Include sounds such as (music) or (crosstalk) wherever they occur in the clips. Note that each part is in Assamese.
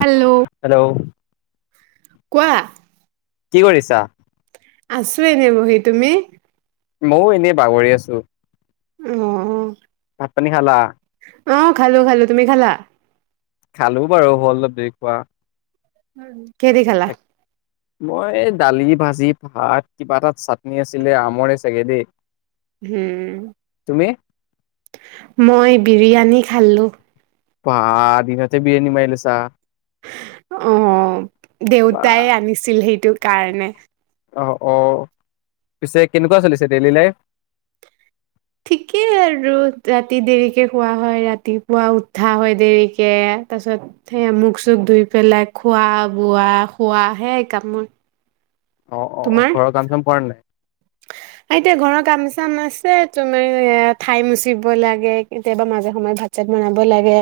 হেল্ল', হেল্ল' কোৱা। কি কৰিছা? আছো এনেই বহি, তুমি? মইও এনেই বাগৰি আছো। অ', অ'। ভাত পানী খালা? অ', খালো, খালো, তুমি খালা? খালো বাৰু, হ'ল অলপ দেৰি খোৱা। উম। কি দি খালা? তাক মই দালি, ভাজি, ভাত, কিবা এটা চাটনি আছিলে, আমৰে চাগে দেই। উম, তুমি? মই বিৰিয়ানী খালোঁ। বা, দিনতে বিৰিয়ানী মাৰি লৈছা। অ', বা দেউতাই আনিছিল সেইটো। কাৰণে। অ', অ', পিছে কেনেকুৱা চলিছে ডেইলি লাইফ? ঠিকেই আৰু ৰাতি দেৰিকে খোৱা হয়, ৰাতিপুৱা উঠা হয় দেৰিকে, তাৰপিছত সেই মুখ চুখ ধুই পেলাই, খোৱা বোৱা শোৱা, সেইয়াই কাম মোৰ। অ' অ' তোমাৰ? ঘৰৰ কাম চাম কৰা নাই? এতিয়া ঘৰৰ কাম চাম আছে, তোমাৰ এ ঠাই মচিব লাগে, কেতিয়াবা মাজে সময়ে ভাত চাত বনাব লাগে।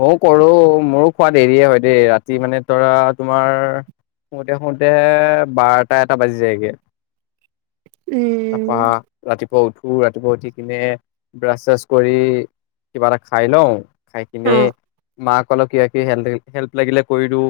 ময়ো কৰো, মোৰো খোৱা দেৰিয়ে হয় দেই, ৰাতি মানে ধৰা তোমাৰ শুতে শুতে বাৰটা এটা বাজি যায়গে। তা পা উম, ৰাতি উঠো, ৰাতিপুৱা উঠি কিনে ব্ৰাছ চাছ কৰি কিবা এটা খাই লওঁ। খাই কিনে, অ', মাক সকলক কি কি হেল্প, হেল্প লাগিলে কৰি দিওঁ।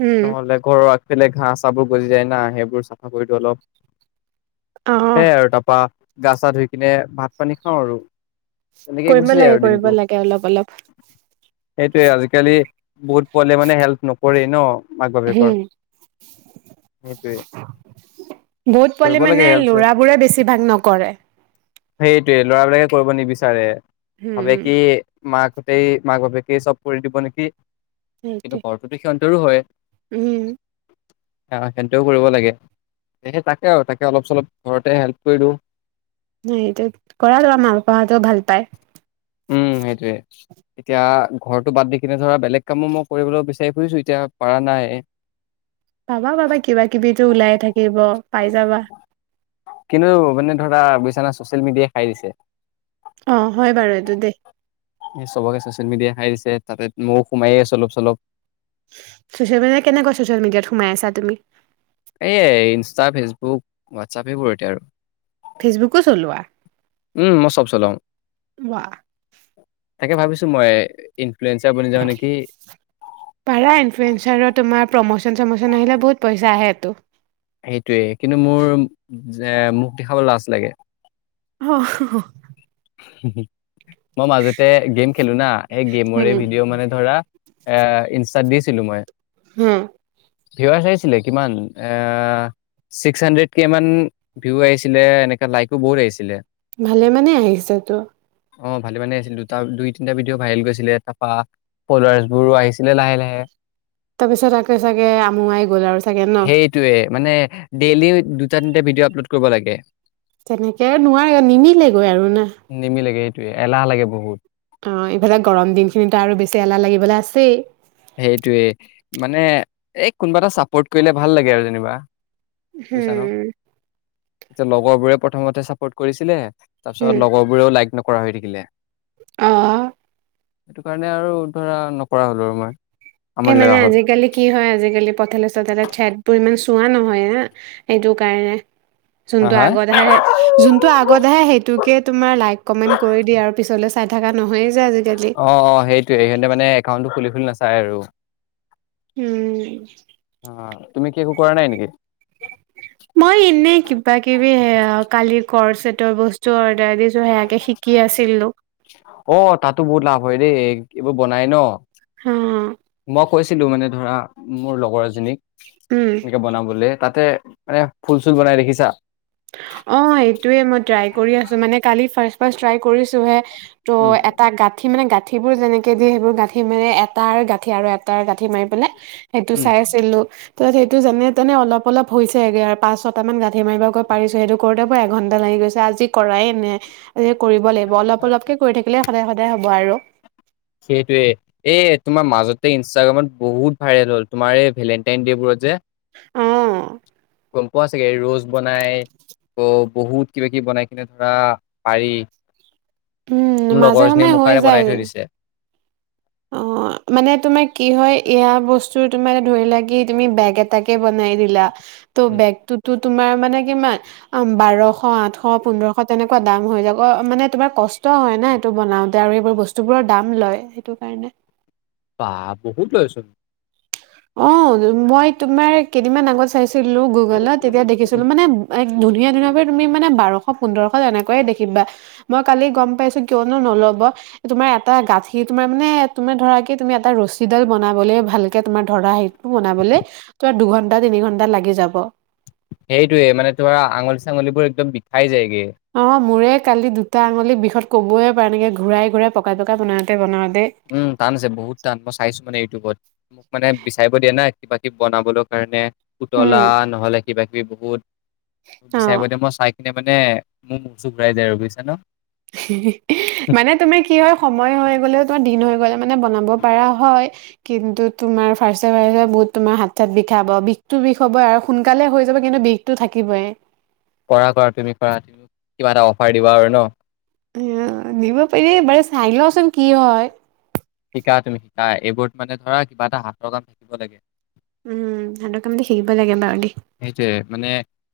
উম, নহ'লে ঘৰৰ আ ফালে ঘাঁহ চাহবোৰ গজি যায় না, সেইবোৰ চাফা কৰি দিওঁ অলপ। অ', সেই আৰু টাপা গা চা ধুই কিনে, ভাত পানী খাওঁ আৰু। তেনেকেই গুচি কৰিব লাগে, কৰিব লাগে, অলপ অলপ। সেইটোৱে, আজিকালি বহুত পলে মে হেল্প ন কৰে ন'। মাক বাপেকৰ হম, সেইটোয়ে বহুত কৰিব পোৱালি লাগে মানে ল'ৰাবোৰে বেছি বেছিভাগ নকৰে। সেইটোৱে ল'ৰাবিলাকে কৰিব নিবিচাৰে। হুম, ভাবে উম, কি মাকহ'তেই মাক বাপেকে চব কৰি দিব নেকি। সেইটোৱে, কিন্তু ঘৰটোটো সি ৰো হয়। উম। অহ, সেনতেও কৰিব লাগে সে তাকে আৰু তাকে অলপ চলপ ঘৰতে হেল্প কৰিলো। ন' এইটো কৰা ল'ৰা মা পাপাহঁতেও ভাল পায়। উম, সেইটোৱেই। এতিয়া ঘৰটো বাদ দি কিনে ধৰা বেলেগ কামো মই কৰিবলৈ বিচাৰি ফুৰিছো এতিয়া পৰা নাই। পাবা পাবা কিবা কিবিটো ওলাইে থাকিব পাই যাবা। কিন্তু মানে ধৰা বিছানা চচিয়েল মিডিয়াই খাই দিছে। অ', হয় বাৰু এইটো দেই। এই চবকে চচিয়েল মিডিয়া খাই দিছে তাতে ময়ো সোমাইে আছো অলপ চলপ। চচিয়েল মিডিয়াত কেনেকুৱা চচিয়েল মিডিয়াত সোমাই আছা তুমি? এইয় ইনষ্টা, ফেচবুক, হোৱাটছাপ সেইবোৰ এতিয়া আৰু। ফেচবুকো চলোৱা উম মই চব চলাও ৱা। তাকে ভাবিছো মই ইনফ্লুৱেঞ্চাৰ বনি যাওঁ নেকি পাৰা ইনফ্লয়েঞ্চাৰ তোমাৰ প্ৰমচ চমচন আহিলে বহুত পইচা আহে টো। সেইটোৱে কিন্তু মোৰ যে মুখ দেখাবলৈ লাজ লাগে। অ'। (inaudible) মই মাজতে গেম খেলো না এই গেমৰে উম, ভিডিঅ' মানে ধৰা এ ইনষ্টাদ দিছিলো মই। হম। ভিউআৰছ আহিছিলে কিমান এ ছিক্স হাণ্ড্ৰেড কে মান ভিউ আহিছিলে এনেকে লাইকো বহুত আহিছিলে। ভালে মানে আহিছে তো। অ', ভালে মানে আহিছিল দুটা দুই তিনিটা ভিডিঅ' ভাইৰেল গৈছিলে তাৰপা ফলোৱাৰ্চ বোৰো আহিছিলে লাহে লাহে। তাৰপিছত আকৌ চাগে আমোৱাই গ'ল আৰু চাগে ন'। সেইটোয়ে মানে ডেইলি দুটা তিনিটা ভিডিঅ' আপলোড কৰিব লাগে। তেনেকে নোৱাৰে নিমিলে গৈ। নিমিলেগে। এই এলাহ লাগে বহুত। অ', ইফালে গৰম দিন খিনিটো আৰু বেছি এলাহ লাগিবলৈ আছেই। সেইটোৱে মানে এই কোনোবা এটা চাপৰ্ট কৰিলে ভাল লাগে আৰু যেনিবা। বুজিছা ন হম'। এতিয়া লগৰ বোৰে প্ৰথমতে চাপ'ৰ্ট কৰিছিলে। তাৰ পিছত লগৰ বোৰেও লাইক নক কৰা হৈ থাকিলে। অহ। সেইটো কাৰণে আৰু ধৰা নকৰা হ'লো আৰু মই। এই আমনি মানে লগা হ'ল আজিকালি কি হয় আজিকালি পথাল। তাতে চাইদবোৰ ইমান চোৱা নহয় আ সেইটো কাৰণে। হা যোনটো হা? আগতে আহে যোনটো আগত আহে সেইটোকে তোমাৰ লাইক কমেন্ট কৰি দিয়া আৰু পিছলে চাই থাকা। অ-অ, সেইটোয়ে সিহঁতে মানে একাউণ্টটো খুলি-খুলি নাচালে। তাই আৰু। উম, অ' তুমি কি একো কৰা নাই নেকি? মই এনে কিবা-কিবি সেই কালিৰ, কৰ্চেতৰ বস্তু অৰ্ডাৰ দিছো সেয়াকে শিকি আছিলো অ' তাতো বহু লাভ। হয় দেই এইবোৰ বনাই ন। অ ম কৈছিলোঁ মানে ধৰা মোৰ লগৰ এজনীক উম, এনেকে বনাবলে। তাতে মানে ফুল-চুল বনাই দেখিছা। অ এইটোৱে মই ট্ৰাই কৰি আছো মানে কালি ফাৰ্ষ্ট-ফাৰ্ষ্ট ট্ৰাই কৰিছোহে। ত' উম এটা গাঁঠি সি মানে গাঁঠিবোৰ যেনেকৈ দিয়ে সেইবোৰ গাঁঠি মানে এটাৰ গাঁঠি আৰু এটাৰ গাঁঠি মাৰি পেলাই। সেইটো উম চাই আছিলো। তাত, সেইটো যেনে তেনে অলপ-অলপ হৈছেগে আৰু পাঁচ ছটা মান গাঁঠি মাৰিবলে পাৰিছো সেইটো কৰোতে মোৰএঘন্টা লাগি গৈছে আজি কৰাই নাই। এ কৰিব লাগিব অলপ-অলপকে কৰি থাকিলে সদায়-সদায় হ'ব আৰু। সেইটোৱে এ তোমাৰ মাজতে ইনষ্টাগ্ৰামত বহুত ভাইৰেল হ'ল তোমাৰ এই ভেলেনটাইন ডে বোৰত যে। অ', গম পোৱা চাগে ৰ'জ বনাই অ' বহুত কিবা কিবি বনাই কিনিব পাৰি। উম, মোৰ মাজে লগৰজনীয়ে সময়ে মোৰ হৈ কাৰণে বনাই যায়। থৈ দিছে অ' মানে তোমাৰ কি হয় এয়া বস্তু তোমাৰ ধৰি লোৱা তুমি বেগ এটাকে বনাই দিলা। ত' উম বেগটোতো তোমাৰ মানে কি জানা বাৰশ আঠশ পোন্ধৰশ দাম হৈ যাব মানে তোমাৰ কষ্ট হয় না এইটো বনাওতে আৰু বস্তুবোৰৰ দাম লয়, সেইটো। পাইনে? ৱা বহুত লয় চোন। অ', মই তোমাৰ কেইদিনমান আগত চাইছি চাইছিলোঁ গুগলত তেতিয়া দেখিছিলো মানে এক ধুনীয়া ধুনীয়া তুমি মানে বাৰশ পোন্ধৰশ এনেকৈয়ে দেখিবা, মই কালি গম পাইছো কিয়নো নল'ব তোমাৰ এটা গাঠীৰ তোমাৰ মানে তুমি ধৰা কি তুমি এটা ৰছীডাল বনাবলে ভালকে তোমাৰ ধৰা হেৰিটো বনাবলে তোমাৰ দুঘন্টা তিনি ঘন্টা লাগি যাব। সেইটোৱে মানে তোমাৰ আঙুলি চাঙলিবোৰ একদম বিষাই যায়গে। অ', মোৰে কালি দুটা আঙুলি বিষত ক'বয়ে পৰা নাই এনেকে ঘূৰাই ঘূৰাই পকাই পকাই বনাওঁতে বনাওঁত উম, টান আছে বহুত টান মই চাইছো মানে ইউটিউবত, মোক মানে বিচাৰিব দিয়া নাই। কিবাকিবি বনাবলৈ কাৰণে। উম, পুতলা নহ'লে কিবাকিবি বহুত। অ'। বিচাৰিব দিয়ে, মই চাই কিনে মানে মোৰ মূৰ চুৰ ঘূৰাই যায় আৰু বুজিছে ন'? মানে তোমাৰ কি হয় সময় হৈ গ'লেও তোমাৰ দিন হৈ গ'লে মানে বনাব পাৰা হয়। কিন্তু তোমাৰ ফাৰ্ষ্টে ফাৰ্ষ্টে বহুত তোমাৰ হাত চাত বিষাব বিষটো বিষ হ'বই আৰু সোনকালে হৈ যাব কিন্তু বিষটো থাকিবই। কৰা, কৰা তুমি কৰা তুমি কিবা এটা অফাৰ দিবা আৰু ন'? অ', নিব পাৰি বাৰু চাই লওঁচোন কি হয়। শিকা তুমি। এইবোৰত মানে ধৰা কিবা এটা হাতৰ কাম থাকিব লাগে। উম, হাতৰ কামটো শিকিব লাগে বাৰু দেই। সেই যে মানে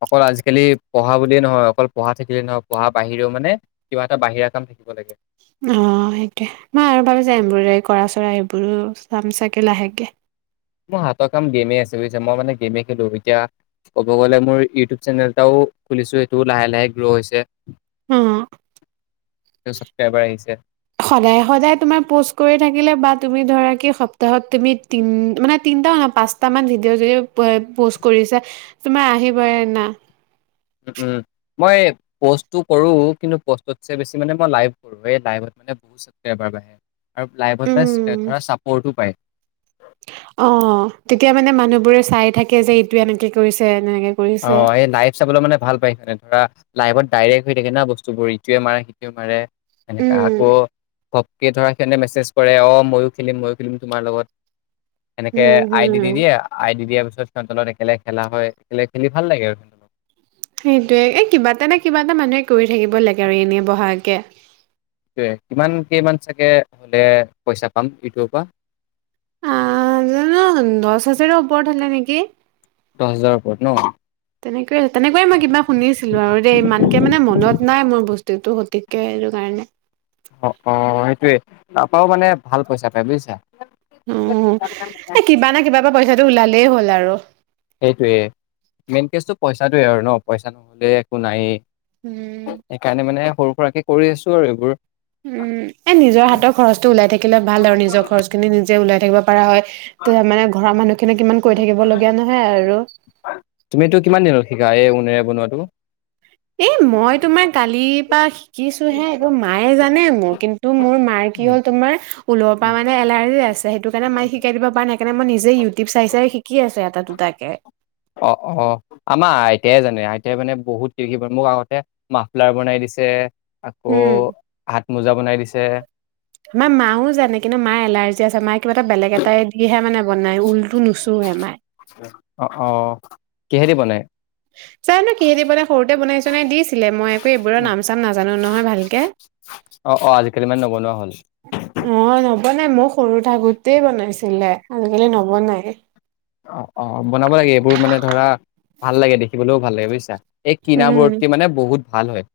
অকল আজিকালি পঢ়া বুলিয়েই নহয় অকল পঢ়া থাকিলেই নহয় পঢ়া বাহিৰেও মানে কিবা এটা বাহিৰা কাম থাকিব লাগে। অ', সেইটোৱে মই আৰু ভাবিছা এম্ব্ৰডায়েৰি কৰা চৰা এইবোৰো চাম চাগে লাহেকে। মোৰ হাতৰ কাম গেমে আছে বুজিছে মই মানে গেমেই খেলো এতিয়া ক'ব গ'লে মোৰ ইউটিউব চেনেল এটাও খুলিছো সেইটোও লাহে লাহে গ্ৰ' হৈছে। অ', ছাবস্ক্ৰাইবাৰ আহিছে সদায়, সদায় তোমাৰ প'ষ্ট কৰি থাক থাকিলে বা তুমি ধৰা সপ্তাহত তুমি তিনি মানে তিনিটা নহয় পাঁচটা মান ভিডিঅ যদি প'ষ্ট কৰিছা তোমাৰ আহিবই না। মই প'ষ্টটো কৰোঁ কিন্তু প'ষ্টতছে বেছি মানে মই লাইভ কৰোঁ এই লাইভত মানে বহুত চাবস্ক্ৰাইবাৰ বাহে আৰু লাইভত মানে উম ধৰা চাপৰ্টো পায়। অ', তেতিয়া মানে মানুহবোৰে চাই থাকে যে এইটো এনেকে কৰিছে। এনেকে কৰিছে অ', এই লাইভ চাবলে মানে ভাল পাই ধৰা লাইভত ডাইৰেক্ট হৈ থাকে ন' বস্তুবোৰ ইটোৱে মাৰে সিটোৱে মাৰে। এনেকে আকৌ উম ঘপকে ধৰা মেছেজ কৰে অ ময়ো খেলিম ময়ো খেলিম তোমাৰ লগত। এনেকে হম আই ডি দি হম দিয়ে, আই ডি দিয়া পিছত পিত তলত একেলগ খেলা হয় খেলে খেলি ভাল লাগে আৰুন্ত অলপ সেইটয়ে এ কিবা এটা নে কিবা এটা মানুহে কৰি থাকিব লাগে আৰু এনেই বহাকে কিমান কেইমান চাগে হ'লে পইচা পাম ইউটিউবৰ পৰা আ জান দশ হাজাৰ ওপৰত হলে নেকি দহ হাজাৰৰ ওপৰত ন অ তেনেকৈয়ে তেনেকৈয়ে মই কিবা শুনিছিলো আৰু দেই ইমানকে মানে মনত নাই মোৰ বস্তু টো শতিকে এইটো কাৰণে অ অ সেইটোয়ে তাৰাপৰাও মানে ভাল পইচা তাই বুজিছা উম এ কিবা না কিবা পৰা পইচা ওলালেই হ'ল আৰু সেইটোোৱে মেইন কেচটো পইচটোোৱে আৰু ন পইচা নহলে একো নাই উম। সেইকাৰণে মানে সৰু ৰাকে কৰি আছো আৰু এইবোৰ উম এ নিজৰ হাতৰ খৰচটো ওলাই থাকিলে ভাল আৰু নিজৰ খৰচ খিনি নিজে ওলাই থাকিব কৰা হয় ত মানে ঘৰৰ মানুহ খিনিয় কিমান কৈ থাকিব লগীয়া নহয় আৰু (unintelligible) তুমিতো কিমান দিনত শিকা এই োনেৰে বনোৱাাতটো এ মই তোমাৰ কালি পাঁচ কিছো হে একদম মায়ে জানে ম হ তমাৰ ওৰ মে এলাৰ্ সকাৰে মে শিকাই দিব প ন সেইকাৰণে মই নিজে ইউটিউব চাই চাই শিকি আছো এটা দুটাকে অ অ আমাৰ আইতাই জানে আইতাই মানে বহুত কষি মোক আগতে মাফলাৰ বনাই দিছে আকৌ উম, হাত মোজা বনাই দিছে মমাৰ মাও জানে কিন্তু মা এলাৰ্জি য় কিবা এটা বেলেগ এটাই দিহে মানে বনাই ঊলটো নুচোহে মায় কেহেতি বনাই জানানো কিহেতি বাই সৰুতে বনাই চনাই দিছিলে মই একো এইবোৰৰ অ', নাম চাম নাজানো নহয় ভালকে অ', আজিকালি মানে নবনোৱা হ'ল। অ বনাই মোক সৰু থাকোতেই বনাইছিলে আজিকালি নবনাই অ অ বনাব লাগে এইবোৰ মানে ধৰা ভাল লাগে দেখিবলৈও ভাল লাগে বুজিছা এই উম কিনাবোৰ মানে বহুত। ভাল হয়।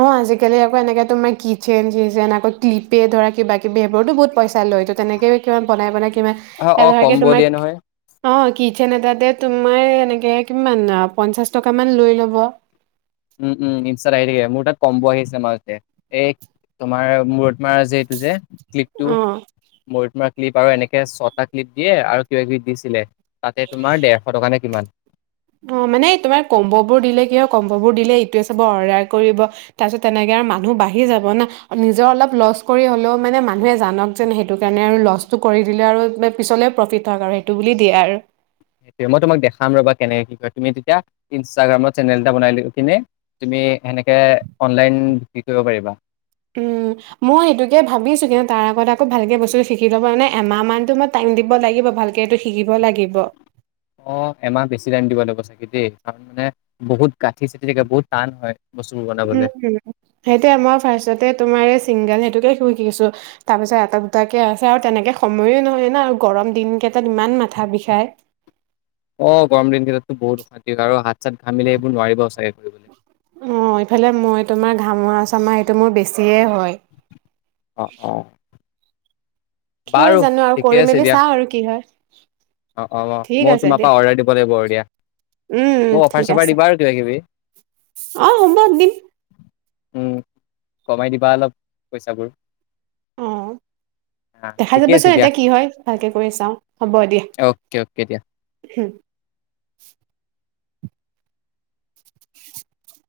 অ' আজিকালি আকৌ এনেকে তোমাৰ কিচেন-চিচেন আকৌ ক্লিপে ধৰা কিবা কিবি সেইবোৰটো বহুত পইচা লয়টো তেনেকেও কিমান বনায় বনায় কিমান। অ', এই অ', ধৰাকে কম্ব দিয়ে তোমাৰ, নহয়। অঁ কিচেন এটাতে তোমাৰ এনেকে কিমান, পঞ্চাশ টকামান লৈ ল'ব। উম উম ইনষ্টাত আহি থাকে মোৰ তাত কম্ব' আহি আছে মাজতে, এই তোমাৰ মোৰ তোমাৰ যে এইটো যে ক্লিপটো, অ' মূৰত মৰা ক্লিপ আৰু এনেকে ছটা ক্লিপ দিয়ে আৰু কিবা কিবি দিছিলে। তাতে তোমাৰ দেৰশ টকা নে কিমান। অ' মানে তোমাৰ কম্ব'বোৰ দিলে কি হয় কম্ববোৰ দিলে ইটোৱে চাব অৰদাৰ কৰিব, তাৰপিচত তেনেকে মানুহ বাঢ়ি যাব না, নিজৰ অলপ লচ কৰি হলেও মানে মানুহে জানক যেন সেইটো কাৰণে আৰু লচটো কৰি দিলে আৰু পিছলে প্ৰফিত হওঁক আৰু সেইটো বুলি দিয়ে আৰু। মই তোমাক দেখাম ৰ'বা কেনেকে কি কৰে? তুমি তেতিয়া ইনষ্টাগ্ৰামত চেনেল এটা বনাই লৈ কিনে তুমি সেনেকে অনলাইন বিক্ৰি কৰিব পাৰিবা। উম মই সেইটোকে ভাবিছো কিন্তু তাৰ আগত আকৌ ভালকে বস্তুটো শিকি ল'ব কাৰণে এমাহ মানতো মই টাইম দিব লাগিব ভালকে। এইটো শিকিব লাগিব অ' এমাহ বেছি টাইম দিব লাগিব চাগে। সেইটোৱে তাৰ মানে বহুত গাঁঠি-চাঠি থাকে বহুত টান হয়। বস্তুবোৰ উম বনাবলে উম সেইটি আমাৰ ফাৰ্ষ্টতে তোমাৰ এই চিংগাল সেইটোকে শু কিছো তাৰ পিছত এটা দুটাকে আছে আৰু তেনেকে সময়ে নহয় না আৰু গৰম দিন কেইটাত ইমান মাথা বিষাই। অ' গৰম দিনকেইটা টো বহুত অশান্তি আৰু হাত-চাত ঘামিলে এইবোৰ নোৱাৰিবাও চাগে। কৰিবলৈ অ' ইফালে মই তোমাৰ ঘামৰা-চামৰা সেইটো মোৰ বেছিয়ে হয়। অ' অ। কি হয় বাৰু জানো আৰু ঠিকে কৰি আছে মেলি দিয়া চাওঁ আৰু কি হয়, অ অ ঠিক ময়ো আছে তোমাৰ দিয়া। পৰা অৰ্ডাৰ দিব লাগিব আৰু দিয়া উম, উম মোক অফাৰ ঠিক চফাৰ আছে। দিবা আৰু কিবা কিবি অ' হ'ব দিম। উম, কমাই দিবা অলপ, পইচাবোৰ। অ'। হা দেখা ঠিকে যাব আছে চোন দিয়া এতিয়া কি হয়? ভালকে কৰি চাওঁ, হ'ব দিয়া। অ'কে অ'কে দিয়া (unintelligible) (inaudible)